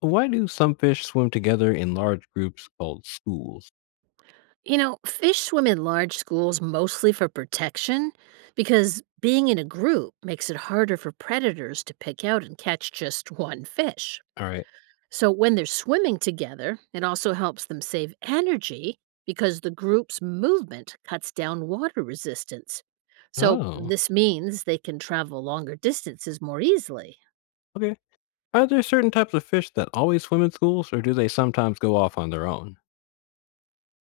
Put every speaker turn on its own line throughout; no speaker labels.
Why do some fish swim together in large groups called schools?
You know, fish swim in large schools mostly for protection because being in a group makes it harder for predators to pick out and catch just one fish.
All right.
So when they're swimming together, it also helps them save energy because the group's movement cuts down water resistance. So
Oh,
this means they can travel longer distances more easily.
okay. Are there certain types of fish that always swim in schools, or do they sometimes go off on their own?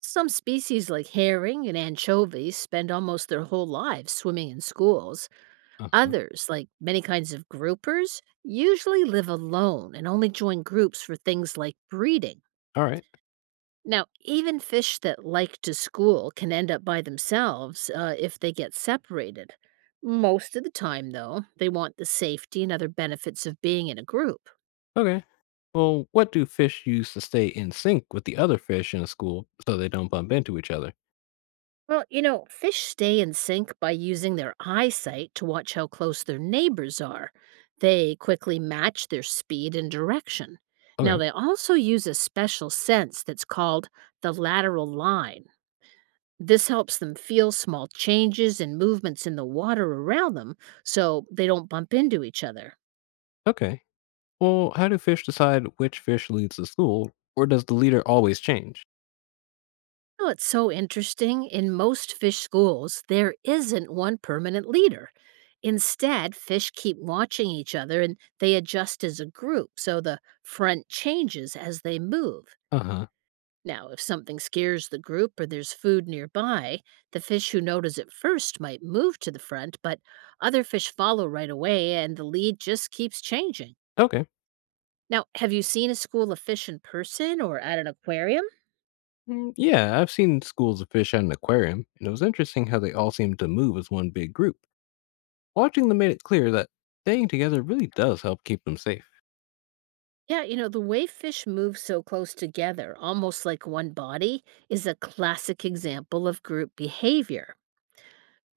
Some species like herring and anchovies spend almost their whole lives swimming in schools.
Uh-huh.
Others, like many kinds of groupers, usually live alone and only join groups for things like breeding.
All right.
Now, even fish that like to school can end up by themselves if they get separated. Most of the time, though, they want the safety and other benefits of being in a group.
Okay. Well, what do fish use to stay in sync with the other fish in a school so they don't bump into each other?
Well, you know, fish stay in sync by using their eyesight to watch how close their neighbors are. They quickly match their speed and direction. Now,
Okay.
they also use a special sense that's called the lateral line. This helps them feel small changes and movements in the water around them so they don't bump into each other.
Okay. Well, how do fish decide which fish leads the school, or does the leader always change?
You know it's so interesting? In most fish schools, there isn't one permanent leader. Instead, fish keep watching each other and they adjust as a group, so the front changes as they move.
Uh huh.
Now, if something scares the group or there's food nearby, the fish who notice it first might move to the front, but other fish follow right away and the lead just keeps changing.
Okay.
Now, have you seen a school of fish in person or at an aquarium?
Yeah, I've seen schools of fish at an aquarium, and it was interesting how they all seemed to move as one big group. Watching them made it clear that staying together really does help keep them safe.
Yeah, you know, the way fish move so close together, almost like one body, is a classic example of group behavior.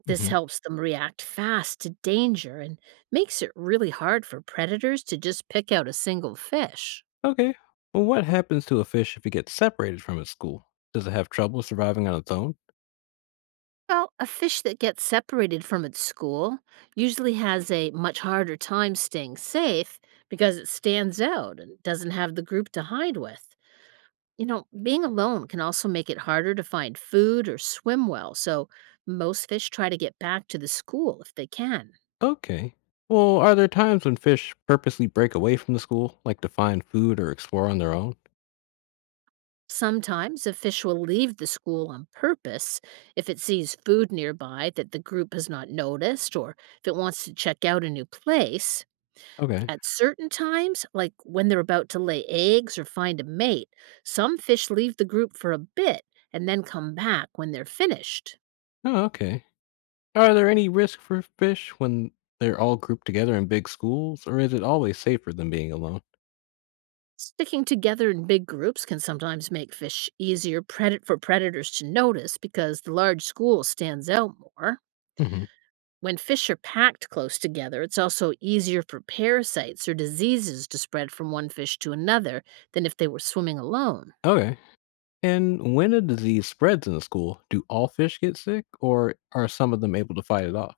This
Hmm.
helps them react fast to danger and makes it really hard for predators to just pick out a single fish.
Okay, well, what happens to a fish if it gets separated from its school? Does it have trouble surviving on its own?
Well, a fish that gets separated from its school usually has a much harder time staying safe because it stands out and doesn't have the group to hide with. You know, being alone can also make it harder to find food or swim well, so most fish try to get back to the school if they can.
Okay. Well, are there times when fish purposely break away from the school, like to find food or explore on their own?
Sometimes a fish will leave the school on purpose if it sees food nearby that the group has not noticed or if it wants to check out a new place.
Okay.
At certain times, like when they're about to lay eggs or find a mate, some fish leave the group for a bit and then come back when they're finished.
Oh, okay. Are there any risk for fish when they're all grouped together in big schools, or is it always safer than being alone?
Sticking together in big groups can sometimes make fish easier for predators to notice because the large school stands out more.
Hmm.
When fish are packed close together, it's also easier for parasites or diseases to spread from one fish to another than if they were swimming alone.
Okay. And when a disease spreads in a school, do all fish get sick or are some of them able to fight it off?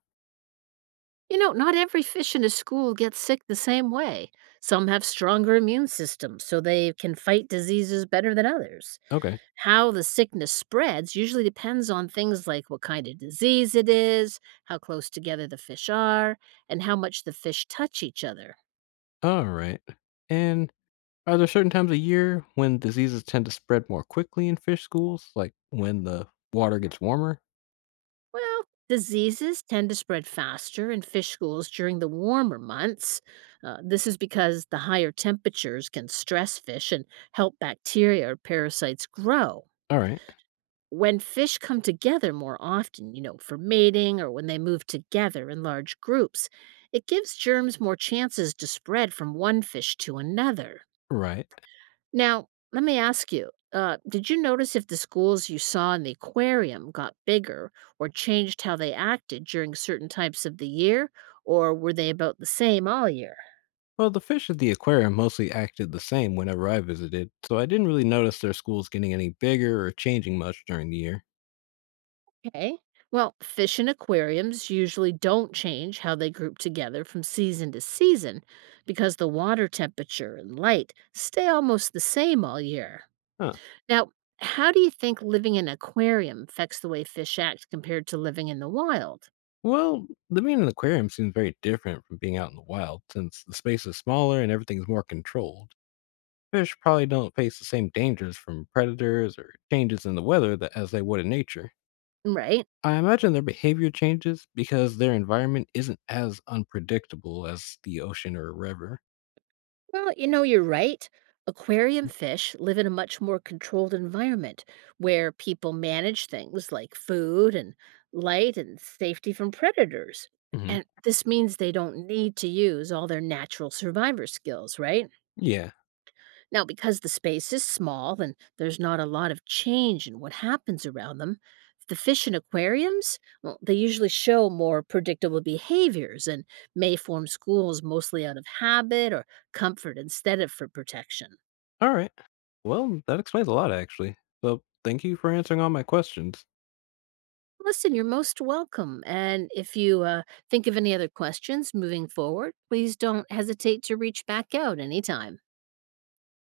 You know, not every fish in a school gets sick the same way. Some have stronger immune systems, so they can fight diseases better than others.
Okay.
How the sickness spreads usually depends on things like what kind of disease it is, how close together the fish are, and how much the fish touch each other.
All right. And are there certain times of year when diseases tend to spread more quickly in fish schools, like when the water gets warmer?
Well, diseases tend to spread faster in fish schools during the warmer months. This is because the higher temperatures can stress fish and help bacteria or parasites grow.
All right.
When fish come together more often, you know, for mating or when they move together in large groups, it gives germs more chances to spread from one fish to another.
Right.
Now, let me ask you, did you notice if the schools you saw in the aquarium got bigger or changed how they acted during certain types of the year, or were they about the same all year?
Well, the fish at the aquarium mostly acted the same whenever I visited, so I didn't really notice their schools getting any bigger or changing much during the year.
Okay. Well, fish in aquariums usually don't change how they group together from season to season because the water temperature and light stay almost the same all year.
Huh.
Now, how do you think living in an aquarium affects the way fish act compared to living in the wild?
Well, living in an aquarium seems very different from being out in the wild, since the space is smaller and everything's more controlled. Fish probably don't face the same dangers from predators or changes in the weather that as they would in nature.
Right?
I imagine their behavior changes because their environment isn't as unpredictable as the ocean or a river.
Well, you know, you're right. Aquarium fish live in a much more controlled environment where people manage things like food and light and safety from predators.
Hmm.
And this means they don't need to use all their natural survivor skills, right?
Yeah.
Now, because the space is small and there's not a lot of change in what happens around them, the fish in aquariums, well, they usually show more predictable behaviors and may form schools mostly out of habit or comfort instead of for protection.
All right. Well, that explains a lot, actually. So thank you for answering all my questions.
Listen, you're most welcome. And if you think of any other questions moving forward, please don't hesitate to reach back out anytime.